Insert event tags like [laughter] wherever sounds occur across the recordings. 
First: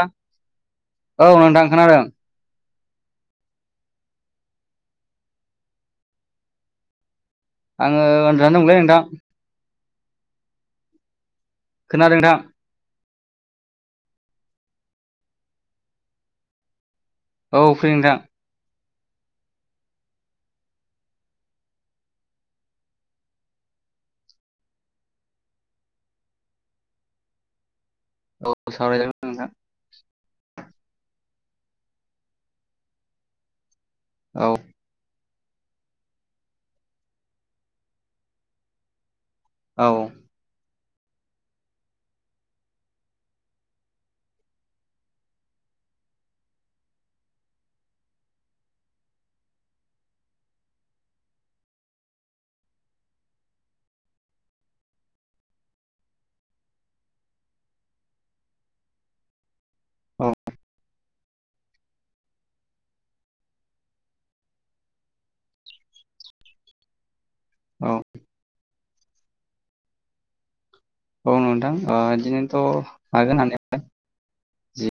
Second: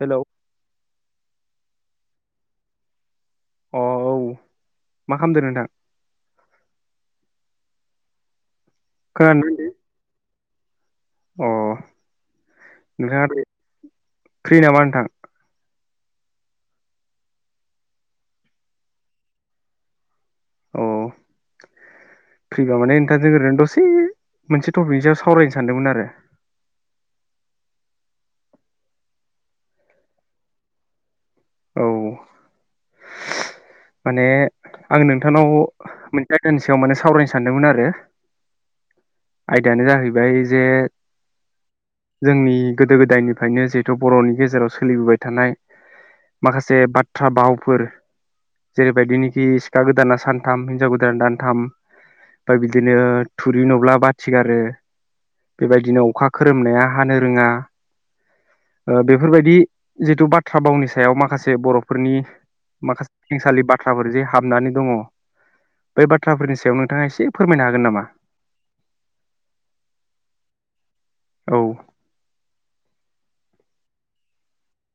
हेल' औ नोंथां खोनादों। अ औ मा खालामदो नोंथां? आङो उन्दुनानै दंलै नोंथां। खोनादोंना नोंथां अ। खोनादों नोंथां। नोंथाङा फ्रि नामा नोंथां? औ फ्रि नोंथां। औ फ्रिबा माने नोंथांजों ओरैनो दसे मोनसे टपिकनि सायाव सावरायनो सानदोंमोन आरो। औ सावरायजागोन नोंथां। औ। माने औ आं नों नोंथांनाव मोनसे आयदानि सायाव माने सावरायनो सानदोंमोन आरो। आयदायानो औ जाहैबाय जे जोंनि गोदो गोदायनिफ्रायनो जिहेथु बर'नि गेजेराव सोलिबोबाय थानाय माखासे बाथ्रा भावफोर जेरैबायदिनोखि सिखा गोदाना सानथाम हिनजाव गोदाना दानथाम, ओमफ्राय बिदिनो थुरि नुब्ला बाथि गारो, बेबायदिनो अखा खोरोमनाया हानो रोङा बेफोरबायदि जिथु औ बाथ्रा भावनि सायाव माख माखासे बर'फोरनि माखासे खेंसालि बाथ्राफोर जे हाबनानै दङ' बै बाथ्राफोरनि सायाव नोंथाङा एसे फोरमायनो हागोन औ नामा? औ नोंथां बिदिनोथ' हागोन हानायालाय जि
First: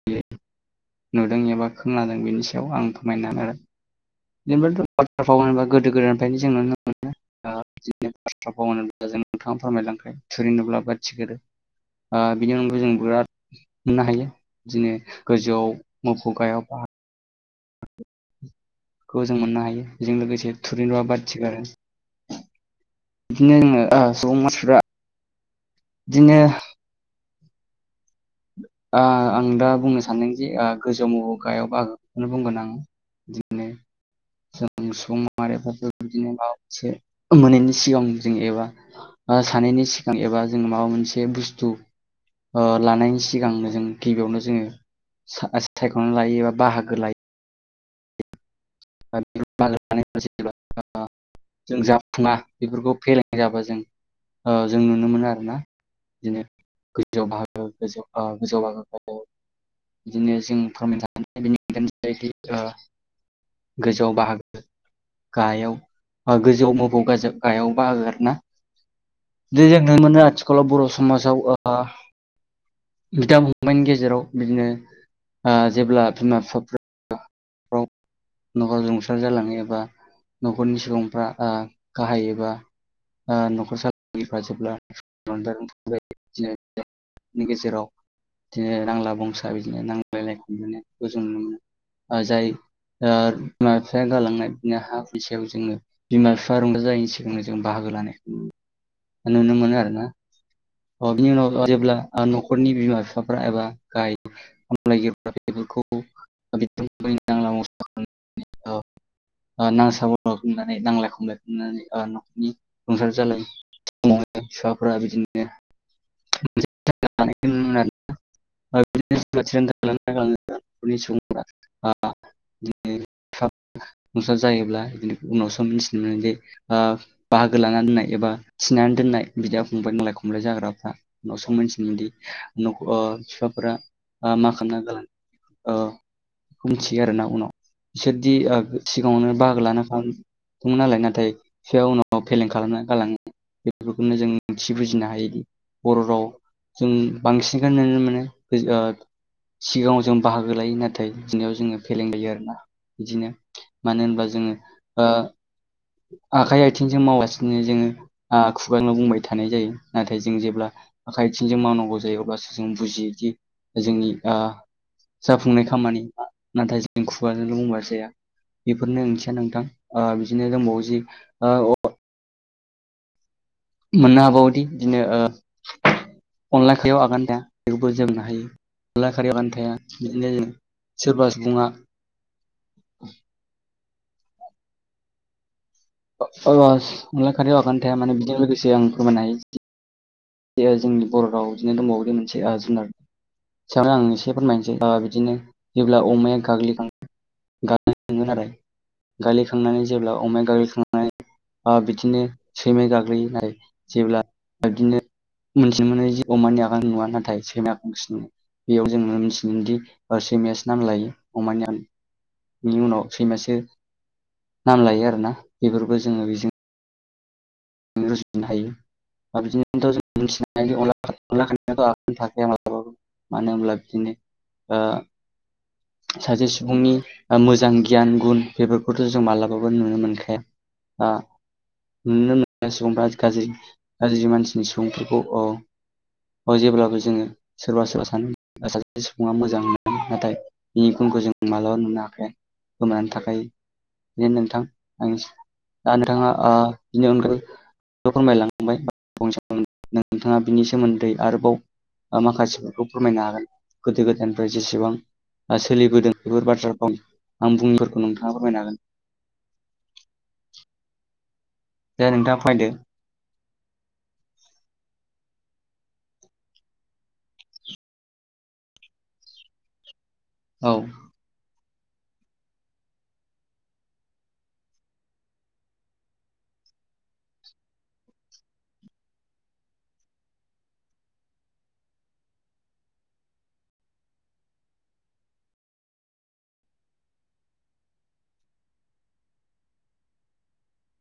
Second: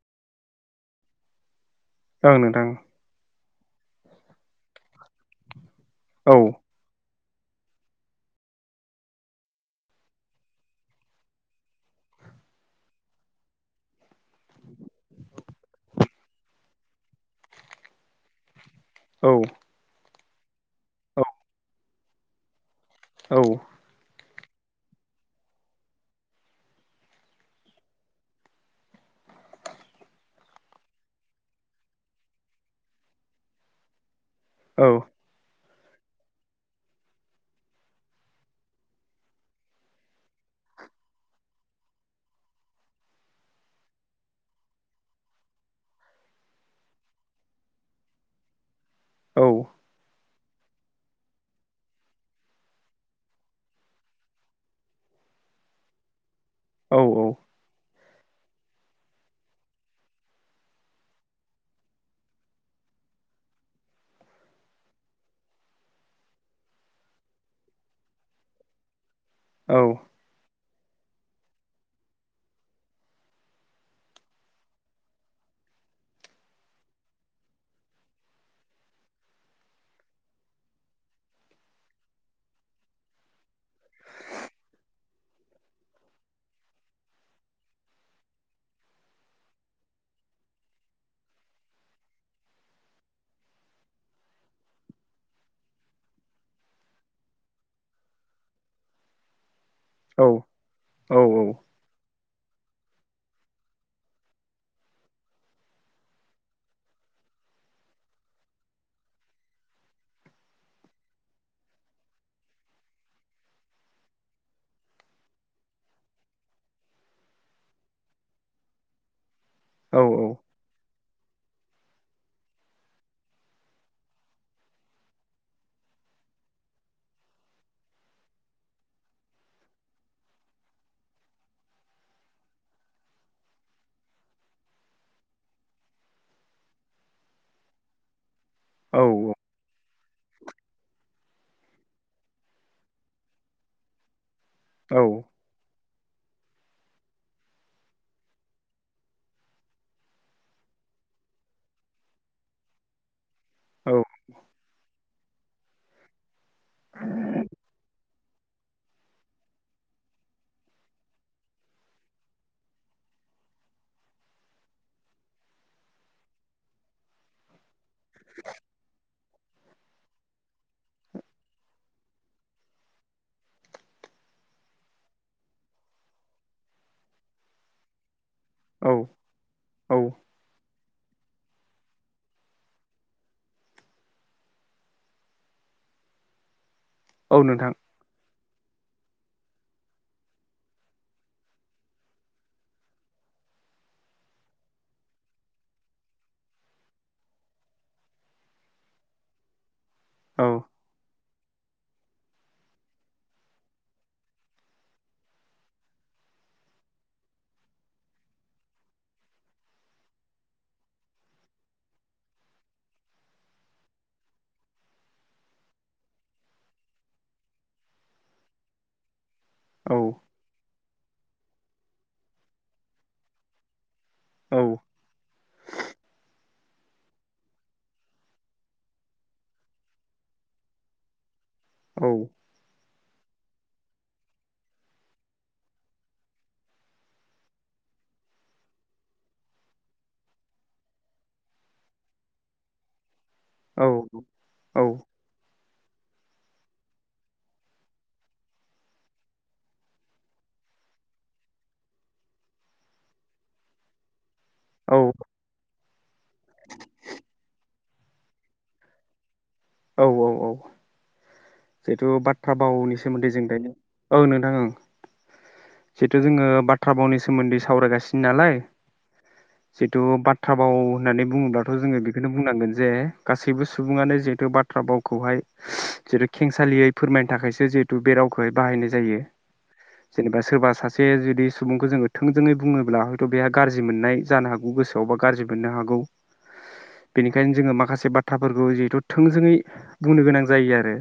नुदों एबा खोनादों ओं बेनि नोंथां सायाव आं फोरमायनो नाजागोन। [unintelligible] गोदो औ गोदायनिफ्रायनो जों नुनो मोनो [unintelligible] जों नोंथाङा फोरमायलांबाय थुरि नुब्ला बाथि गारो मिथिगोरो ओ बिनि अनगायै जों बिराद मोननो हायो बिदिनो गोजौआव मोफौ गाहायाव बाहागो खौ औ जों मोननो हायो बेजों लोगोसे थुरि नुब्ला औ बाथि गारो बिदिनो जों ओ गुबुन मानसिफोरा बिदिनो ओ आं दा बुंनो सानदों जे ओ गोजौआव मौफौ गाहायाव बाहागोखौनो बुंगोन आं बिदिनो जों औ सुबुं माहारिफ्राथ बिदिनो माबा मोनसे मोनैनि सिगां जों एबा सानैनि सिगां एबा जो माबा मोनसे बुस्थु ओ लानायनि सिगांनो जों गिबियावनो जोङो सायख'नानै लायो एबा बाहागो लायो। औ [unintelligible] [unintelligible] जों जाफुङा बेफोरखौ फेलेंनाय जाबा जों जों नुनो मोनो आरोना बिदिनो [unintelligible] औ गोजौ बागोखौ बिदिनो जों फोरमायनो थ बेनि अनगायनो जै [unintelligible] गोजौआव बाहागो गायाव गोजौआव मोफौ गाहायाव बाहागो आरोना। दे औ जों नुनो आथिखालाव बर' समाजाव ओ बिदा फंबाइनि गेजेराव बिदिनो ओ जेब्ला बिमा बिफा न'खराव रुंसार जालाङो एबा न'खरनि सुबुंफ्रा आ गाहायैबा न'खर सालफ्रा जेब्ला गेजेराव बिदिनो नांला बंसा बिदिनो नांलायनायखौ जों नुनो मोनो जाय आ बिमा बिफाया गालांनाय बिनो हा फैसायाव जोङो बिमा बिफा रंजा जायैनि सिगां जों बाहागो लानायखौ नुनो मोनो औ औ आरो। जेब्ला नखरनि बिमा बिफाफ्रा एबा गायामलायगिरिफोरा बेफोरखौ नां [inaudible] [unintelligible] नांसाब खनानै नांलाय खमलाय खनानै न'खरनि संसार जालाय समाव फिाफोरा बिदिनो नुनो मोन बिदिनो औ [unintelligible] [unintelligible] बि नस [unintelligible] जायोब्ला बिदिनो उनावसो मिथिनो मोनोदि बाहागो लाना दोननाय एबा सिनानै दोननाय बिदा फंबबाय नांलाय खमलाय जाग्राफ्रा उनावसो मिथिनोदि बिफाफोरा मा खालामना बे मिथियो आरोना उनाव से बिदि सिगाङावनो बाहागो लानो खालामदोंमोन नालाय नाथाय एसे उनाव फेलें खालामना गालाङो बेफोरखौनो जों थि बुजिनो हायोदि बर' राव जों बांसिनखौ नुनो मोनो ओ सिगाङाव जों बाहागो लायो नाथाय बिनायाव जोङो फेलें जायो आरोना। बिदिनो। मानो होनबा जोङो ओ आखाइ आथिंजों मावासिनो जोङो ओ खुगाजोंल' बुंबाय थानाय जायो नाथाय जों जेब्ला आखाइ आथिंजों मावनांगौ जायो अब्लासो जों बुजियोदि जोंनि ओ जाफुंनाय खामानि नाथाय जों खुगाजोंल' बुंगासिनो बेफोरनो ओंथि नोंथां ओ बिदिनो मौजि अ मोननो हाबावोदि बिदिनो ओ अनला ओंख्रैयाव आगान थाया बेखौबो जोंनो हायो। औ अनला खारानो थाया औ सोरबा सुबुङा। [inaudible] अनला औ खारैयाव नोंथां आगान थाया माने बेजों लोगोसे आं [inaudible] बेयो जोंनि बर' राव बिदिनो दंबावो बे मोनसे जुनार सायावनो आं एसे फोरमायनोसै बिदिनो जेब्ला अमाया गाग्लिखांङो आरो गाग्लिखांनानै जेब्ला अमाया औ गाग्लिखांनाय ओ बिदिनो सैमा गाग्लियो नाय जेब्ला बिदिनो मोनथिनो मोनोदि अमानि आगान नुवा नाथाय सैमाया आ बेयाव जों मोनथिनो मोनदि सैमायासो नाम लायो अमानि आ बिनि उनाव सैमासो नाम लायो आरोना बेफोरखौ जोङो बेजों जों रुजुनो हायो। अ बिदिनोथ' औ जों [inaudible] [inaudible] थाखाया माब्लाबाबो। मानो होनोब्ला बिदिनो औ ओ सासे सुबुंनि मोजां गियान गुन बेफोरखौथ' जों मालाबाबो नुनो मोनखाया। ओ औ [inaudible] सुबुं फ्रा आथिं गाज्रि गाज्रि मानसिनि सुबुंफोरखौ अ अ जेब्लाबो जोङो सोरबा सोरबा सानो सासे सुबुङा मोजां होननानै नाथाय बिनि गुनखौ जों मालाबा नुनो हाखाया गोमानै थाखा बे नोंथां औ आं दा नोंथाङा आ बिनि अनगायै फोरमायलांबाय नोंथाङा बिनि सोमोन्दै आरोबाव माखासेफोरखौ फोरमायनो हागोन नामा गोदो गोदाय ओफ्राय जेसेबां ओ सोलिबोदों बेफोर बाथ्राखौ आं मुंफोरखौ नोंथाङा फोरमायनो हागोन। औ औ औ। दे जिहेथु नोंथाङा बाथ्रा फरायदो बावनि सोमोन्दै जों दायो औ नोंथां ओं जिथ' जोङो बाथ्रा भावनि सोमोन्दै सावरायगासिनो नालाय। जि थच बाथ्रा औ बाव होननानै बुङोब्ला थ' जोङो बेखौनो बुंनांगोन जे गासैबो सुबुङानो जिहेथु बाथ्रा बाथ्रा बावखौहाय जितु खेंसालियै फोरमायनो थाखायसो जिहेथु बे रावखौहाय बाहायनाय जायो जेनेबा सोरबा सासे जुदि सुबुंखौ जोङो थोंजोङै बुङोब्ला हयथ' बेहा गाज्रि मोननाय जानो हागौ गोसोआवबा गाज्रि मोननो हागौ बेनिखायनो जोङो माखासे बाथ्राफोरखौ जिहेथु थोंजोङै बुंनो गोनां जायो आरो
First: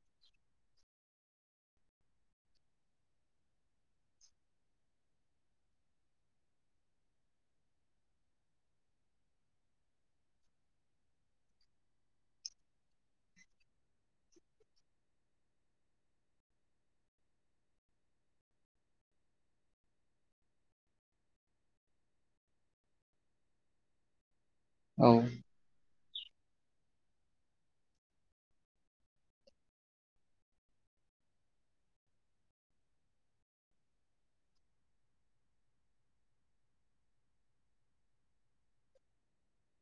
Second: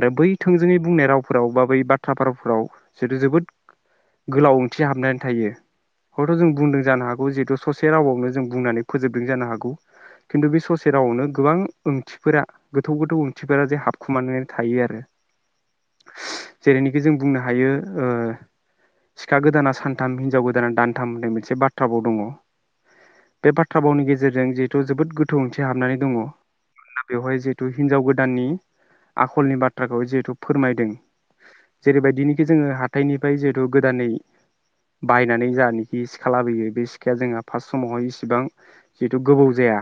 आरो बै थोंजोङै बुंनाय रावफोराव बा बै बाथ्रा बावफोराव जितु जोबोद गोलाव ओंथि हाबनानै थायो हयथ' जों बुंदों जानो हागौ जिहेतु ससे रावावनो जों बुंनानै फोजोबदों जानो हागौ खिन्थु बे ससे रावावनो गोबां ओंथिफोरा गोथौ गोथौ ओंथिफोरा जे हाबखुमाना थायो आरो जेरैनिखि जों बुंनो हायो ओ सिखा गोदाना सानथाम हिनजाव गोदाना दानथाम होननाय मोनसे बाथ्रा भाव दङ बे बाथ्रा भावनि गेजेरजों जि थ' औ जोबोद गोथौ मोनसे हाबनानै दङ। बेवहाय जिहेतु हिनजाव गोदाननि आखलनि बाथ्राखौ जिहेतु फोरमायदों जेरैबायदिनिखि जोङो हाथायनिफ्राय जिहेथु गोदानै बायनानै जानाखि सिखा लाबोयो बे सिखाया जोंहा फार्स्ट समावहाय इसिबां जिहेथु गोबौ जाया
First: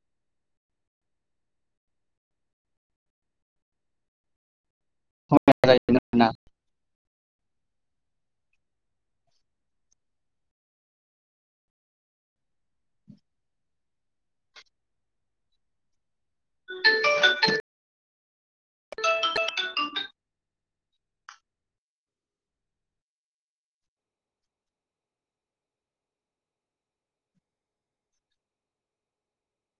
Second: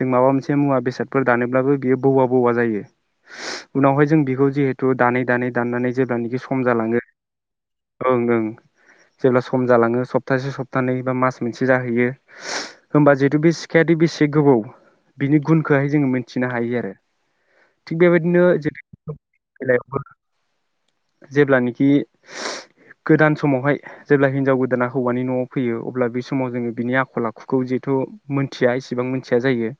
जों माबा मोनसे मुवा बेसाद फोर दानोब्लाबो बियो बौवा बौवा जायो उनावहाय जों बेखौ जिहे दानै दानै समाया दाननानै जाहैबाय आरोना। जेब्लानाखि सम जालाङो ओं ओं जेब्ला सम जालाङो सप्तासे सप्तानैै बा मास मोनसे जाहैयो होमबा जिहेतु बे सिखायाथ' बेसे गोबौ बिनि गुनखौहाय जोङो मिथिनो हायो आरो थिग बेबायदिनो [unintelligible] बेलायावबो जेब्लानोखि गोदान समावहाय जेब्ला हिनजाव गोदाना हौवानि न'आव फैयो अब्ला बे समाव जोङो बिनि आखल आखुखौ जिहेथु मोनथिया इसिबां मोनथिया जायो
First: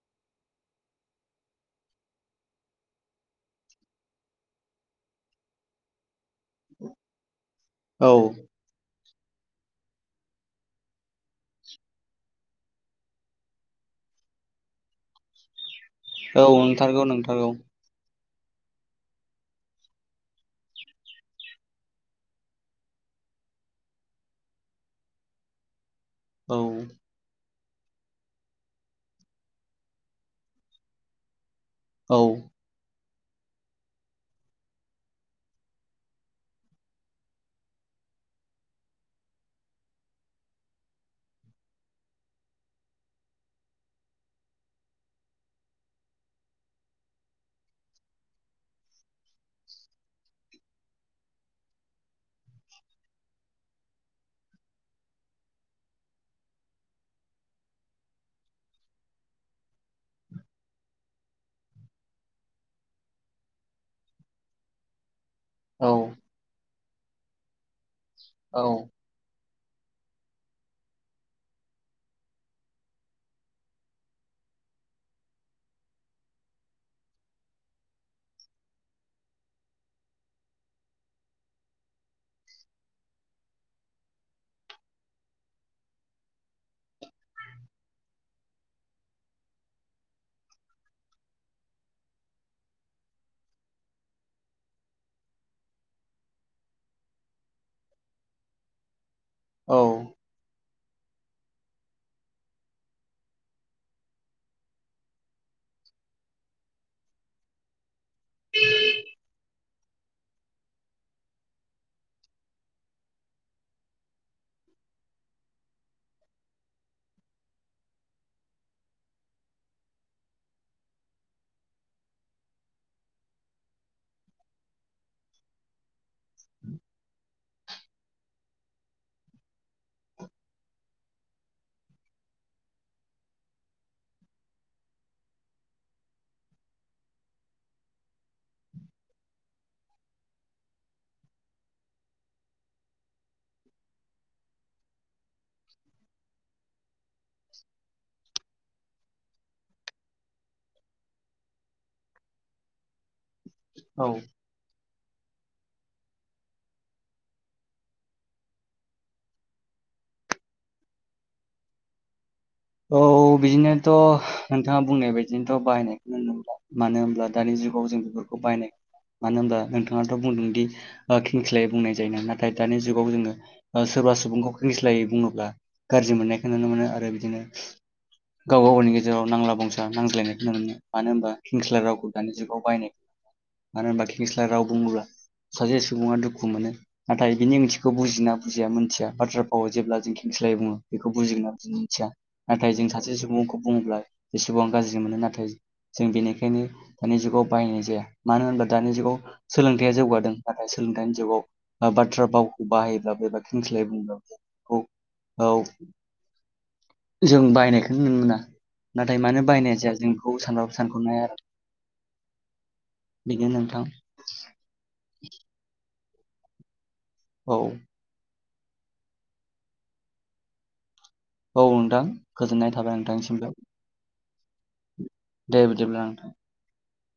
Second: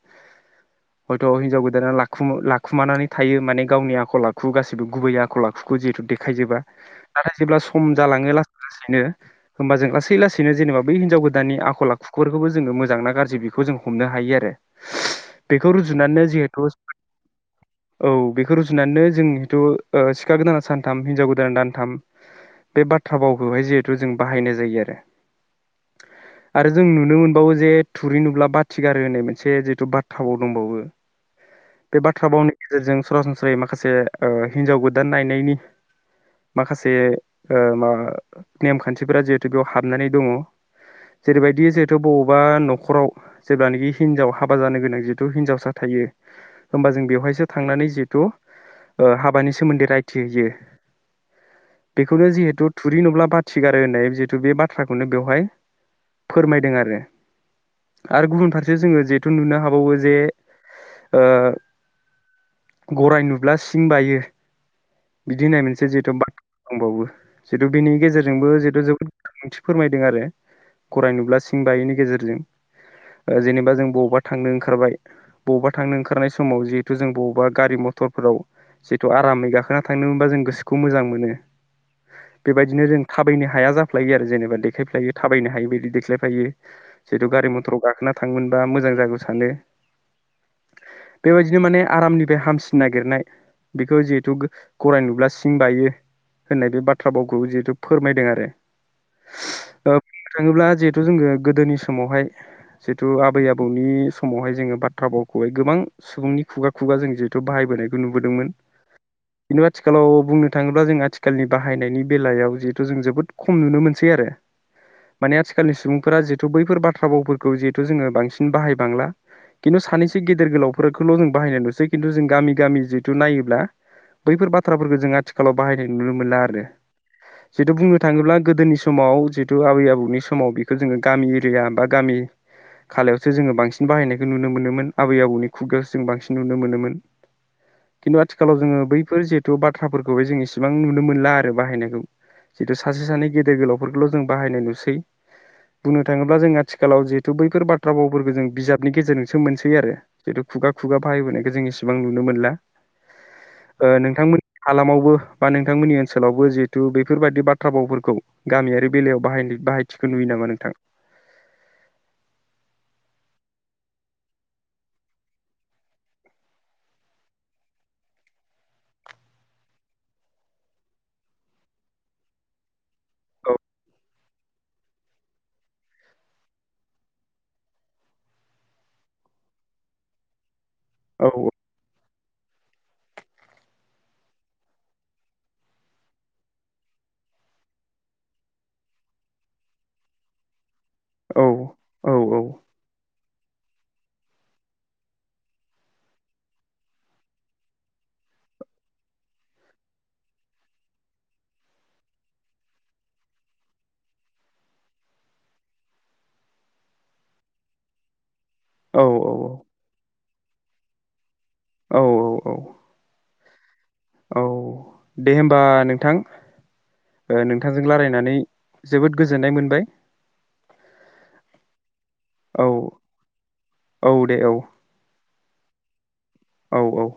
हयथ' हिनजाव गोदाना लाखुम-लाखुमानानै थायो माने गावनि आखल आखु गासिबो गुबै आखल आखुखौ जिहेतु देखायजोबा नाथाय जेब्ला सम औ जालाङो लासै लासैनो। होमबा जों लासै लासैनो जेनेबा बै हिनजाव गोदाननि आखल आखुफोरखौबो जोङो मोजां ना गाज्रि बेखौ जों हमनो हायो आरो बे बे खौ रुजुनानै औ जिहेथु नंथारगौ नंथारगौ औ बे रुजुनानै जों जिहुथु सिखा गोदाना सान दानथाम हिनजाव गोदान दानथाम बे बाथ्रा बावखौहाय जिहेथु जों बाहायनाय जायो आरो औ आरो जों नुनो मोनबावो जे थुरि नुब्ला बाथि गारो होनाय मोनसे जिहेथु बाथ्रा भाव दंबावो बे औ बाथ्रा बावनि गेजेरजों सरासनस्रायै माखासे ओ हिनजाव गोदान नायनायनि माखासे ओ मा नेमखान्थिफोरा जिहेथु बेयाव हाबनानै दङ जेरैबायदि जिहेथु बबावबा न'खराव जेब्लानोखि हिनजाव हाबा जानो गोनां जिहेथु हिनजावसा थायो होमबा जों बेवहायसो थांनानै जिहेथु ओ हाबानि सोमोन्दै रायथिहैयो बेखौनो जिहेथु थुरि नुब्ला बाथि गारो होननाय जिहेतु बे बाथ्राखौनो बेवहाय फोरमायदों आरो आरो गुबुन फारसे जोङो जिहेथु नुनो हाबावो जे ओ गराय नुब्ला सिं बायो बिदि होननाय मोनसे औ जिहेथु बाथ दंबावो जिहेथु बेनि गेजेरजोंबो औ जिहथु जबोद [inaudible] थि फोरमायदों आरो गराय नुब्ला सिं बायैनि गेजेरजों ओ जेनेबा जों बबावबा थांनो ओंखारबाय बबावबा थांनो ओंखारनाय समाव जिहेथु जों बबावबा गारि मथरफोराव जिहेतु आरामै गाखोना थांनो मोनबा जों गोसोखौ मोजां मोनो गराय नुब्ला सिं बायो होननाय बे बाथ्रा बावखौ जिहेतु फोरमायदों आरो ओ बुंनो थाङोब्ला जे जोङो गोदोनि समावहाय जिहेतु आबै आबौनि समावहाय जोङो बाथ्रा भावखौहाय गोबां सुबुंनि खुगा खुगा जों जिहेथु बाहायबोनायखौ नुबोदोंमोन खिन्थु आथिखालाव बुंनो थाङोब्ला जों आथिखालनि बाहायनायनि बेलायाव जिहेथु जों जोबोद खम नुनो मोनसै आरो माने आथिखालनि सुबुंफोरा जिहेथु बैफोर बाथ्रा बावफोरखौ जिहेथु जोङो बांसिन बाहायबांला खिन्थु सानैसो गेदेर गोलावफोरखौल' जों बाहायनायनुसै खिन्थु जों गामि गामि जिहेथु नायोब्ला बैफोर बाथ्राफोरफोरखौ जों आथिखालाव बाहायनाय नुनो मोनला आरो जिहेतु बुंनो थाङोब्ला गोदोनि समाव जिहेतु आबै आबौनि समाव बेखौ जोङो गामि एरिया बा गामि खालायावसो जोङो बांसिन बाहायनायखौ नुनो मोनोमोन आबै आबौनि खुगायावसो जों बांसिन नुनो मोनोमोन खिन्थु आथिखालाव जोङो बै बेफोर जिहेतु बाथ्राफोरखौहाय जों इसेबां नुनो मोनला आरो बाहायनायखौ जिहेतु सासे सानै गेदेर गोलावफोरखौल' जों बाहायनाय नुसै बुंनो थाङोब्ला जों आथिखालाव जिहेतु बैफोर बाथ्रा भावफोरखौ जों बिजाबनि गेजेरजोंसो मोनसै आरो जिहेतु खुगा खुगा बाहायबोनायखौ जों इसेबां नुनो मोनला ओ औ नोंथांमोननि हालामावबो बा नोंथांमोननि ओनसोलावबो जिहेथु बेफोरबादि बाथ्रा बावफोरखौ गामियारि बेलायाव बाहाय बाहायथिखौ नुयो नामा नोंथां औ बिदिनोथ' नोंथाङा बुंनाय बदिनोथ' बाहायनायखौनो नुनो मोनला होनोमब्ला दानि जुगाव जों बेफोरखौ बाहनाय मानो होनब्ला नोंथाङाथ' बुंदोंदि खेंस्ला बुंनाय जाय ना नाथाय दानि जुगाव औ जोङो सोरबा सुबुंखौ खेंस्लायै बुङोब्ला गाज्रि मोननायखौ नुनो मोनो आरो बिदिनो गावबा गावनि गेजेराव नांला बंसा नांज्लायनायखौ नुनो मोनो मानो औ होनबा हिंस्ला रावखौ दानि जुगाव बायनाय मानो होनबा खेंस्ला राव बुङोब्ला सासे सुबुङा दुखु मोनो नाथाय बिनि ओंथिखौ बुजिना बुजिया मिथिया बाथ्रा फावो जेब्ला जों खेंस्लायै बुङो बेखौ औ बुजिना मिथिया औ औ नाथाय जों सासे सुबुंखौ बुङोब्ला जेसेबां गाज्रि मोनो नाथाय जों बेनिखायनो दानि जुगाव बाहायनाय जाया मानो होनबा दानि जुगाव सोलोंथाया जौगादों नाथाय सोलोंथाइनि जुगाव बाथ्रा फावखौ बाहायोब्ला एबा खेंस्लायै बुङोब्ला बुं औ जों बायनायखोनो नुनो मोना औ नाथाय मानो बायनाय जाया जों बेखौ सानबाबो सानख'नो हाया आरो औ औ औ बेनो नोंथां औ दे होमबा नोंथां औ नोंथांजों रायलायनानै जोबोद गोजोननाय मोनबाय। औ नोंथां औ गोजोननाय थाबाय नोंथांनिसिमबो। औ दे औ दे बिदिब्ला नोंथां। औ औ।